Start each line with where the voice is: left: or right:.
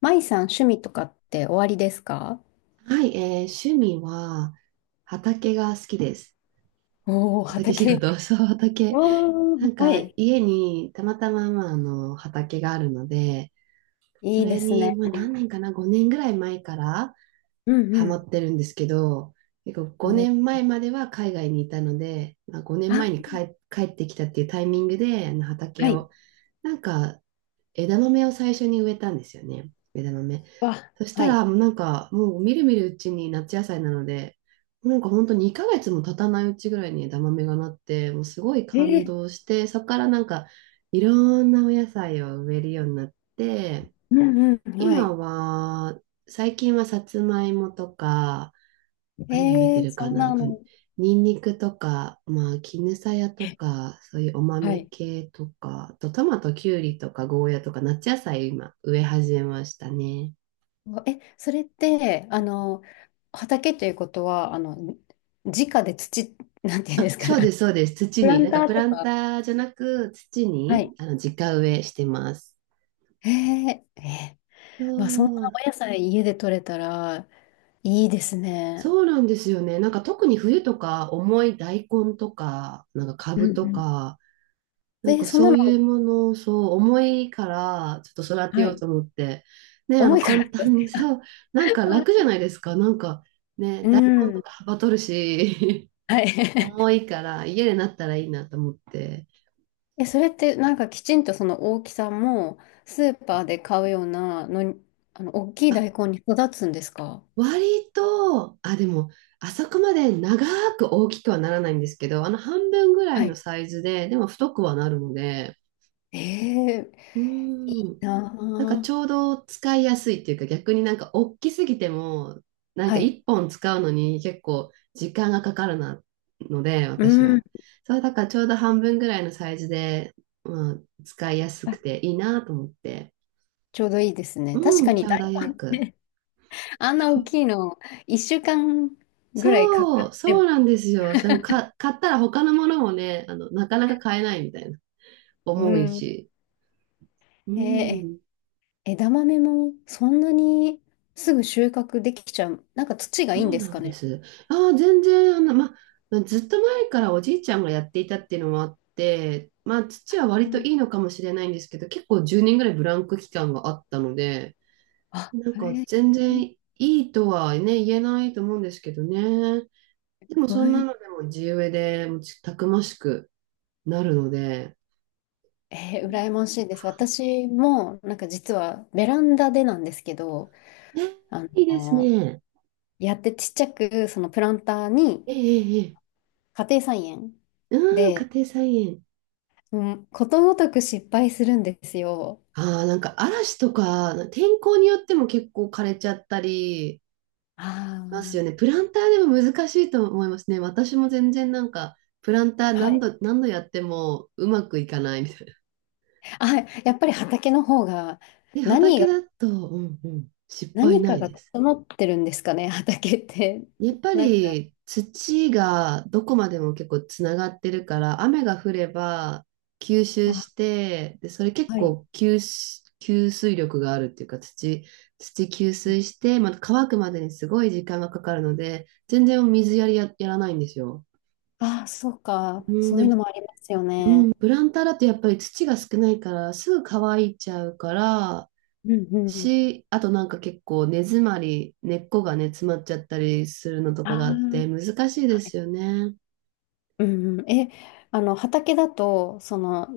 left: 舞さん、趣味とかっておありですか？
right: はい、趣味は畑が好きです。
left: おおー、
right: 畑仕
left: 畑。
right: 事、そう、畑。
left: お
right: な
left: ー、
right: ん
left: は
right: か
left: い。
right: 家にたまたま、まあ、あの畑があるので、そ
left: いいで
right: れ
left: す
right: に、
left: ね。
right: まあ、何年かな、5年ぐらい前から
left: うん
right: ハマ
left: う
right: ってるんですけど、結構
left: ん。お
right: 5年
left: ー、
right: 前までは海外にいたので、まあ、5
left: あ、
right: 年前に帰ってきたっていうタイミングであの畑
left: はい。
right: をなんか枝豆を最初に植えたんですよね。枝豆。
left: わ、
right: そした
left: はい。
right: ら、もうなんか、もうみるみるうちに夏野菜なので、なんか本当2ヶ月も経たないうちぐらいに枝豆がなって、もうすごい
left: え
right: 感
left: ー、
right: 動して、そこからなんか、いろんなお野菜を植えるようになって、
left: うんうん。は
right: 今
left: い。
right: は、最近はさつまいもとか、何植え
left: え
right: て
left: ー、
right: るか
left: そん
right: なあ
left: な
right: と、
left: の。
right: ニンニクとか、まあ、絹さやとか、そういうお
left: は
right: 豆
left: い。
right: 系とか、あとトマト、キュウリとか、ゴーヤとか、夏野菜今、植え始めましたね。
left: え、それって、あの、畑ということは、あの、直で土、なんていうんで
right: あ、
left: すか
right: そうで
left: ね。
right: す、そうです。土
left: プラ
right: に、
left: ン
right: なん
left: タ
right: かプ
left: ーと
right: ラン
left: か。
right: ターじゃなく、土
left: は
right: に、
left: い。
right: あの、直植えしてます。
left: えー、えー、まあ、そんな
right: そう、
left: お野菜家で採れたらいいですね。
right: そうなんですよね。なんか特に冬とか、重い大根とか、なんか
left: うん
right: 株
left: う
right: と
left: ん。
right: か、なん
left: で、
right: か
left: そんな
right: そ
left: の、
right: ういうものをそう重いからちょっと育て
left: は
right: よう
left: い。
right: と思って、ね、あ
left: 重
right: の
left: いか
right: 簡
left: ら。
right: 単に さ、なんか楽じゃないですか。なんかね、
left: う
right: 大根と
left: ん。
right: かはばとるし、
left: はい。
right: 重 いから家でなったらいいなと思って。
left: え、それってなんかきちんとその大きさもスーパーで買うようなのに、あの、大きい
right: あ、
left: 大根に育つんですか？
right: 割と、あ、でも、あそこまで長く大きくはならないんですけど、あの半分ぐら
left: は
right: いの
left: い、
right: サイズで、でも太くはなるので、
left: えー、
right: うーん、
left: な
right: なんか
left: あ。
right: ちょうど使いやすいっていうか逆になんか大きすぎてもなん
left: は
right: か
left: い。
right: 1本使うのに結構時間がかかるなので
left: う
right: 私
left: ん。
right: は。そうだからちょうど半分ぐらいのサイズで、まあ、使いやす
left: あ、
right: くていいなと思って。
left: ちょうどいいですね。
right: う
left: 確か
right: ん、
left: に
right: ちょ
left: 大
right: うどよく。
left: 根、あんな大きいの、1週間ぐらいかか
right: そ
left: っ
right: う、
left: て
right: そうな
left: も、
right: んですよ。しかもか、買ったら他のものもね、あの、なかなか買えないみたいな。
left: う
right: 重い
left: ん。
right: し。う
left: えー、
right: ん。
left: 枝豆もそんなにすぐ収穫できちゃう。なんか土がいいん
right: そう
left: です
right: な
left: か
right: んで
left: ね。
right: す。ああ、全然、あの、まずっと前からおじいちゃんがやっていたっていうのもあって、まあ、父は
left: う
right: 割と
left: ん、
right: いいのかもしれないんですけど、結構10年ぐらいブランク期間があったので、
left: あ、
right: なんか
left: へ、
right: 全然いいとはね、言えないと思うんですけどね。でも
left: お
right: そんな
left: い、
right: のでも地植えでもうちたくましくなるので、
left: えー、羨ましいです。私も、なんか実はベランダでなんですけど、
right: え
left: あ
right: いいです
left: の、
right: ね。
left: やってちっちゃく、そのプランターに
right: ええええ。ええ
left: 家庭菜園
right: うーん、家
left: で、
right: 庭菜園。
left: うん、ことごとく失敗するんですよ。
right: ああ、なんか嵐とか、天候によっても結構枯れちゃったり、ますよね。
left: あ
right: プランターでも難しいと思いますね。私も全然なんか、プランター
left: あ、は
right: 何
left: い。
right: 度、何度やってもうまくいかないみたいな。
left: あ、やっぱり畑の方が、
right: で、
left: 何
right: 畑
left: が、
right: だと、うんうん、失敗
left: 何
right: な
left: か
right: い
left: が
right: です。
left: 整ってるんですかね、畑って。
right: やっ ぱ
left: なんか、
right: り土がどこまでも結構つながってるから、雨が降れば吸収
left: あ、
right: して、で、それ結
left: はい。
right: 構吸水力があるっていうか、土、吸水して、また乾くまでにすごい時間がかかるので、全然水やりやらないんですよ。
left: ああ、そうか。
right: うん、
left: そういう
right: で、
left: のもありますよね。
right: プランターだとやっぱり土が少ないからすぐ乾いちゃうから
left: うんうん。
right: し、あとなんか結構根詰まり、根っこがね、詰まっちゃったりするのとか
left: あ
right: があって難しいで
left: あ。
right: すよね。
left: うんうん、え、あの、畑だと、その、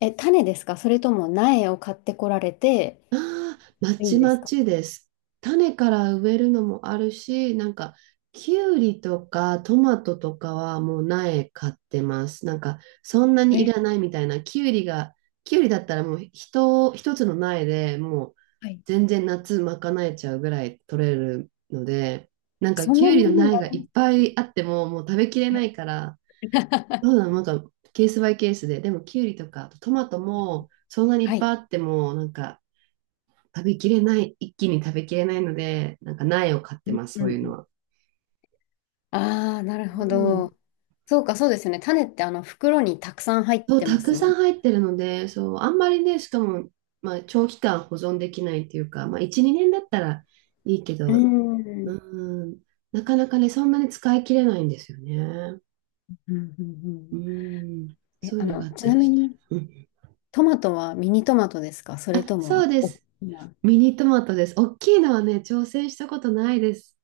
left: え、種ですか、それとも苗を買ってこられて
right: ああ、ま
left: いいん
right: ち
left: で
right: ま
left: すか？
right: ちです。種から植えるのもあるし、なんか、きゅうりとかトマトとかはもう苗買ってます。なんか、そんなにい
left: え、
right: らないみたいな。きゅうりが、きゅうりだったらもう一つの苗でもう
left: はい。
right: 全然夏賄えちゃうぐらい取れるので、なんか
left: そん
right: き
left: な
right: ゅう
left: に
right: り
left: な
right: の
left: り
right: 苗がい
left: ま
right: っ
left: す
right: ぱいあってももう食べきれな
left: ね。
right: いから、そ うだなんかケースバイケースで、でもきゅうりとか、あとトマトもそんなにい
left: は
right: っぱい
left: い。
right: あっても、なんか、食べきれない、一気に食べきれないので、なんか苗を買って ます、
left: う
right: そ
left: ん
right: う
left: う
right: いうの
left: ん。
right: は。
left: ああ、なる
right: う
left: ほ
right: ん。
left: ど。そうか、そうですよね。種ってあの袋にたくさん入っ
right: そう、
left: て
right: た
left: ま
right: く
left: す
right: さ
left: も
right: ん
left: ん。
right: 入ってるので、そう、あんまりね、しかも、まあ、長期間保存できないっていうか、まあ、1、2年だったらいいけ
left: う
right: ど、
left: ん。う
right: う
left: ん
right: ん、なかなかね、そんなに使い切れないんですよね。
left: うんう
right: う
left: ん。
right: ん、
left: え、
right: そうい
left: あ
right: うのが
left: の、
right: あっ
left: ち
right: た
left: な
right: りし
left: み
right: て。
left: に、
right: うん、
left: トマトはミニトマトですか、それ
right: あ、
left: とも、
right: そ
left: あ、
right: うで
left: おっ
right: す。
left: きな、
right: ミニトマトです。大きいのはね、挑戦したことないです。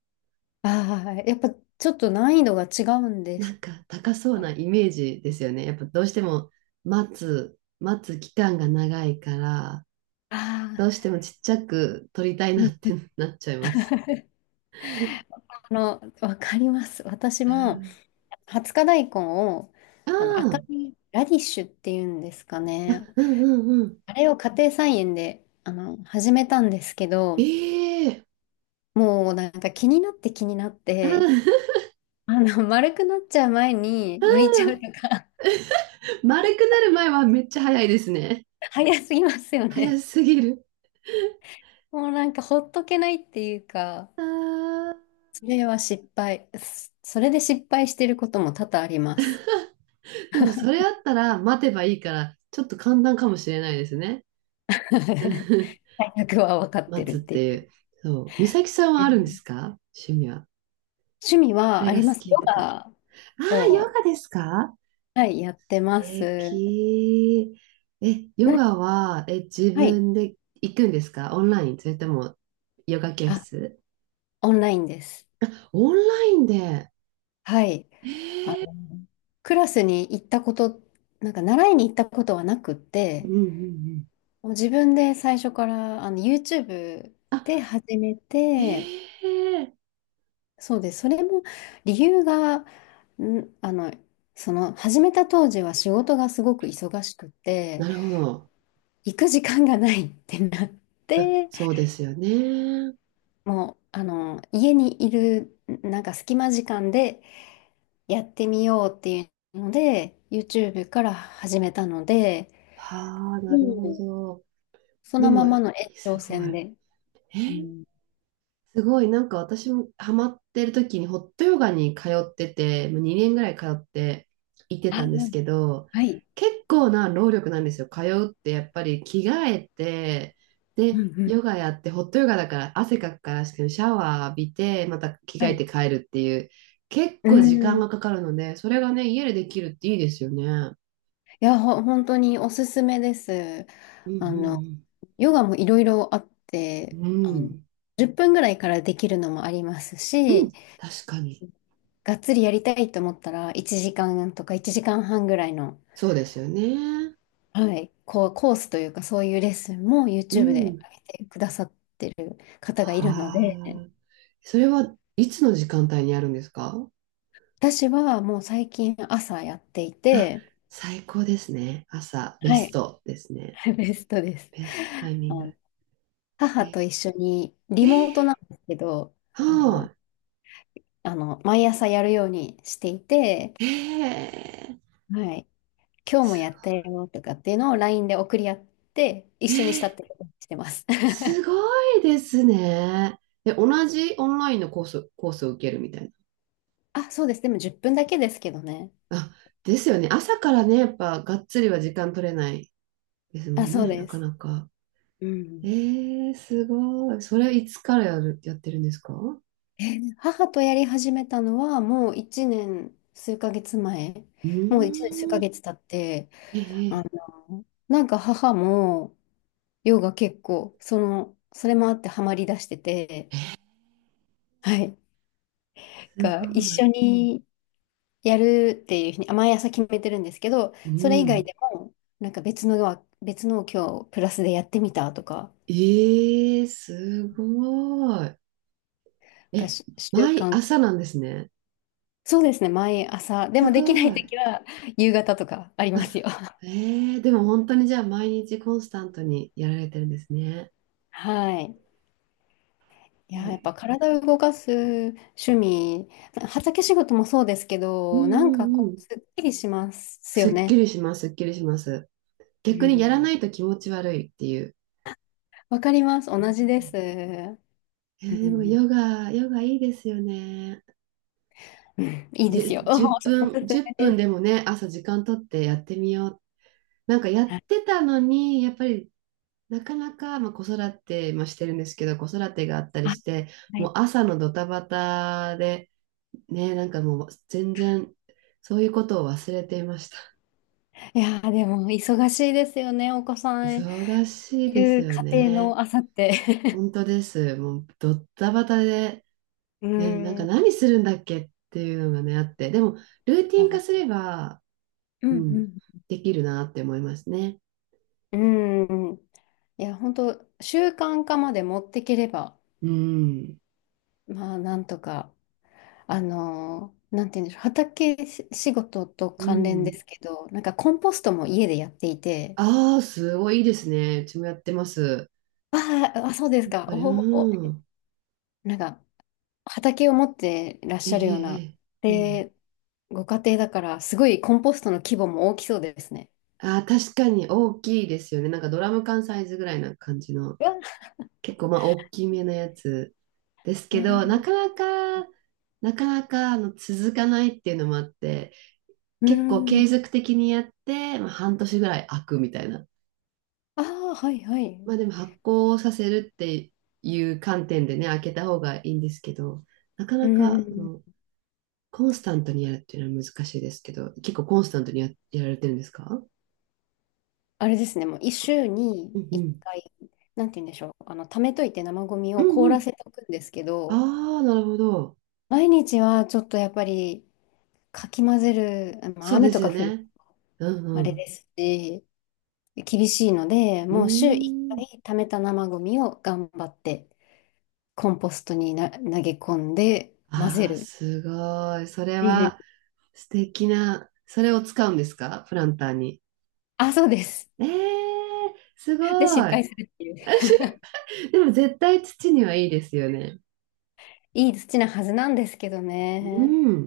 left: ああ、やっぱちょっと難易度が違うんで
right: な
left: す
right: んか高そうな
left: か？
right: イメージですよね。やっぱどうしても待つ期間が長いから、
left: あ
right: どうし
left: あ
right: てもちっちゃく撮りたいなっ
left: ー。
right: てなっちゃいます。
left: あの、わかります。私
right: う
left: も、
right: ん
left: 20日大根を、
right: あ
left: あの、赤
right: あ、
left: いラディッシュっていうんですかね。
right: うんうんうん。
left: あれを家庭菜園で、あの、始めたんですけど、
right: ええ
left: もうなんか気になって気になっ
right: あー
left: て、
right: あ
left: あの、丸くなっちゃう前に
right: ー、
left: 抜いちゃうと
right: ああ
left: か、
right: 丸くなる前はめっちゃ早いですね。
left: 早すぎますよ
right: 早
left: ね。
right: すぎる。
left: もうなんかほっとけないっていうか、
right: あ
left: それは失敗。そ、それで失敗してることも多々あります。
right: ーでもそれあったら待てばいいから、ちょっと簡単かもしれないですね。うん
left: 大学は分かって
right: 待
left: るっ
right: つっ
left: てい
right: ていう。そう。美咲さんはあるんです
left: う。
right: か？趣味は。
left: 趣味
right: こ
left: は
right: れ
left: あ
right: が
left: り
right: 好
left: ます。ヨ
right: きとか。あ
left: ガ
right: あ、ヨ
left: を、
right: ガですか？
left: はい、やってま
right: 素
left: す。
right: 敵。え、ヨ
left: な、
right: ガは、え、自
left: はい。
right: 分で行くんですか？オンラインそれとも、ヨガ教
left: あ、
right: 室
left: オンラインです。
right: オンラインで。
left: はい。あの、クラスに行ったこと、なんか習いに行ったことはなくっ
right: うん
left: て、
right: うんうん。
left: もう自分で最初からあの YouTube
right: あ、
left: で始め
right: え
left: て、
right: え
left: そうです。それも理由が、ん、あの、その始めた当時は仕事がすごく忙しくて、
right: なるほど。
left: 行く時間がないってなっ
right: あ、
left: て、
right: そうですよね。
left: もう、あの、家にいる、なんか隙間時間でやってみようっていうので、YouTube から始めたので、
right: はあ、な
left: も
right: るほ
left: う、
right: ど。
left: そ
right: で
left: のま
right: も、
left: まの延長
right: すごい。
left: 線で。
right: え
left: う
right: ー
left: ん。
right: すごい、なんか私もハマってる時にホットヨガに通ってて、もう2年ぐらい通って行って
left: あ、
right: たんですけど、
left: はい。
right: 結構な労力なんですよ。通うってやっぱり着替えて、
left: うん
right: で、
left: うん。
right: ヨガやって、ホットヨガだから汗かくからシャワー浴びて、また着
left: は
right: 替え
left: い。
right: て帰るっていう、結
left: う
right: 構時間
left: ん。い
right: がかかるので、それがね、家でできるっていいですよね。
left: や、本当におすすめです。
right: うんう
left: あの、
right: ん
left: ヨガもいろいろあって、
right: う
left: あ
right: ん。う
left: の、
right: ん、
left: 10分ぐらいからできるのもあります
right: うん、
left: し、
right: 確かに。
left: がっつりやりたいと思ったら1時間とか1時間半ぐらいの、
right: そうですよね。
left: はい、こう、コースというか、そういうレッスンも
right: う
left: YouTube で
right: ん。
left: 上げてくださってる方がいるの
right: あ
left: で、
right: あ。それはいつの時間帯にあるんですか？
left: 私はもう最近朝やってい
right: あ、
left: て、
right: 最高ですね。朝、ベ
left: は
right: ス
left: い、
right: トですね。
left: ベストです。
right: ベストタイミ
left: あ
right: ング。
left: の、母
right: え、
left: と一緒に、リ
right: え
left: モートなんですけど、あの、
right: は
left: あの、毎朝やるようにしていて、
right: い。
left: はい、今日も
right: す
left: やっ
right: ご
left: たよとかっていうのを LINE で送り合って、一
right: い、
left: 緒にしたってことにしてます。
right: す ごいですね。で、同じオンラインのコースを受けるみたい
left: あ、そうです。でも10分だけですけどね。
right: な。あ、ですよね。朝からね、やっぱ、がっつりは時間取れないですも
left: あ、
right: ん
left: そう
right: ね、な
left: で
right: か
left: す。
right: なか。
left: うん。
right: すごい。それいつからやってるんですか？う
left: 母とやり始めたのはもう1年数ヶ月前、
right: ー
left: もう1年数ヶ
right: ん。
left: 月経って、
right: え
left: あ
right: ー、
left: の、なんか母もヨガ結構、その、それもあってハマりだしてて、
right: えー
left: はい、
right: す
left: が一
right: ごい。
left: 緒にやるっていうふうに、あ、毎朝決めてるんですけど、
right: う
left: それ以外
right: ん。
left: でも、なんか別のを今日プラスでやってみたとか
right: ええすごい。
left: が
right: え、
left: し、習
right: 毎
left: 慣、
right: 朝なんですね。
left: そうですね、毎朝、で
right: す
left: もできな
right: ご
left: い
right: い。
left: 時は夕方とかありますよ。
right: ええでも本当にじゃあ毎日コンスタントにやられてるんですね。
left: はい。い
right: すご
left: やー、やっぱ
right: い。
left: 体を動かす趣味、畑仕事もそうですけ
right: うん
left: ど、なん
right: う
left: か
right: んう
left: こう、
right: ん。
left: すっきりします
right: す
left: よ
right: っき
left: ね。
right: りします、すっきりします。
left: う
right: 逆にやらな
left: ん。
right: いと気持ち悪いっていう。
left: わかります。
right: う
left: 同じで
right: ん
left: す。う
right: でも
left: ん。
right: ヨガいいですよね。
left: うん、いいですよ。おお
right: 10
left: す
right: 分、
left: す
right: 1
left: め
right: 分
left: で
right: で
left: す。
right: もね、朝時間取ってやってみよう。なんかやっ
left: はい。
right: てたのに、やっぱりなかなか、まあ、子育てもしてるんですけど、子育てがあったり
left: あ、
right: して、
left: は
right: もう
left: い、
right: 朝のドタバタで、ね、なんかもう全然そういうことを忘れていました。
left: いやー、でも、忙しいですよね。お子さん
right: 忙しい
left: い
right: です
left: る
right: よ
left: 家庭
right: ね。
left: の朝って。
right: 本当です。もうドタバタで、
left: う
right: ね、なん
left: ん。
right: か
left: は
right: 何するんだっけっていうのがね、あって、でもルーティン化す
left: い、
right: れば、
left: う
right: うん、
left: ん
right: できるなって思いますね。
left: うん。うん。いや、本当習慣化まで持ってければ、
right: うん。
left: まあ、なんとか。あの、なんて言うんでしょう、畑し仕事と
right: う
left: 関連で
right: ん。
left: すけど、なんかコンポストも家でやっていて、
right: ああ、すごいいいですね。うちもやってます。
left: あーあ、そうです
right: やっ
left: か、
right: ぱり、
left: おお、
right: うん。
left: なんか畑を持ってらっ
right: え
left: し
right: え
left: ゃるよう
right: え
left: な、
right: え、うん。
left: で、ご家庭だから、すごいコンポストの規模も大きそうですね。
right: あー、確かに大きいですよね。なんかドラム缶サイズぐらいな感じの、
left: うわ
right: 結構まあ大きめなやつです
left: あ
right: けど、な
left: ー、
right: かなか、なかなかあの続かないっていうのもあって、
left: うー
right: 結構
left: ん、
right: 継続的にやって、まあ、半年ぐらい開くみたいな。
left: ああ、はいはい。う
right: まあでも発酵させるっていう観点でね、開けた方がいいんですけど、なか
left: ー
right: なかあ
left: ん、
right: のコンスタントにやるっていうのは難しいですけど、結構コンスタントにやられてるんですか？
left: あれですね、もう一週に
right: うんう
left: 一
right: ん。
left: 回、なんて言うんでしょう、あの、溜めといて生ゴミ
right: う
left: を
right: ん
left: 凍
right: う
left: ら
right: ん
left: せておくんですけど、
right: ああ、なるほど。
left: 毎日はちょっとやっぱり、かき混ぜる、まあ、
right: そうで
left: 雨
right: す
left: とか
right: よ
left: 降る、
right: ね。
left: あ
right: う
left: れで
right: ん
left: すし、厳しいので、
right: うん。
left: もう週1
right: うーん。
left: 回溜めた生ゴミを頑張って、コンポストにな、投げ込んで混ぜ
right: あ
left: る
right: あ、
left: っ
right: すごい。それ
left: ていうふうに。
right: は素敵な、それを使うんですか？プランターに。
left: あ、そうです。
right: ええー、すご
left: で、失
right: い。
left: 敗するっていう。
right: でも絶対土にはいいですよね。
left: いい土なはずなんですけど
right: う
left: ね。
right: ん。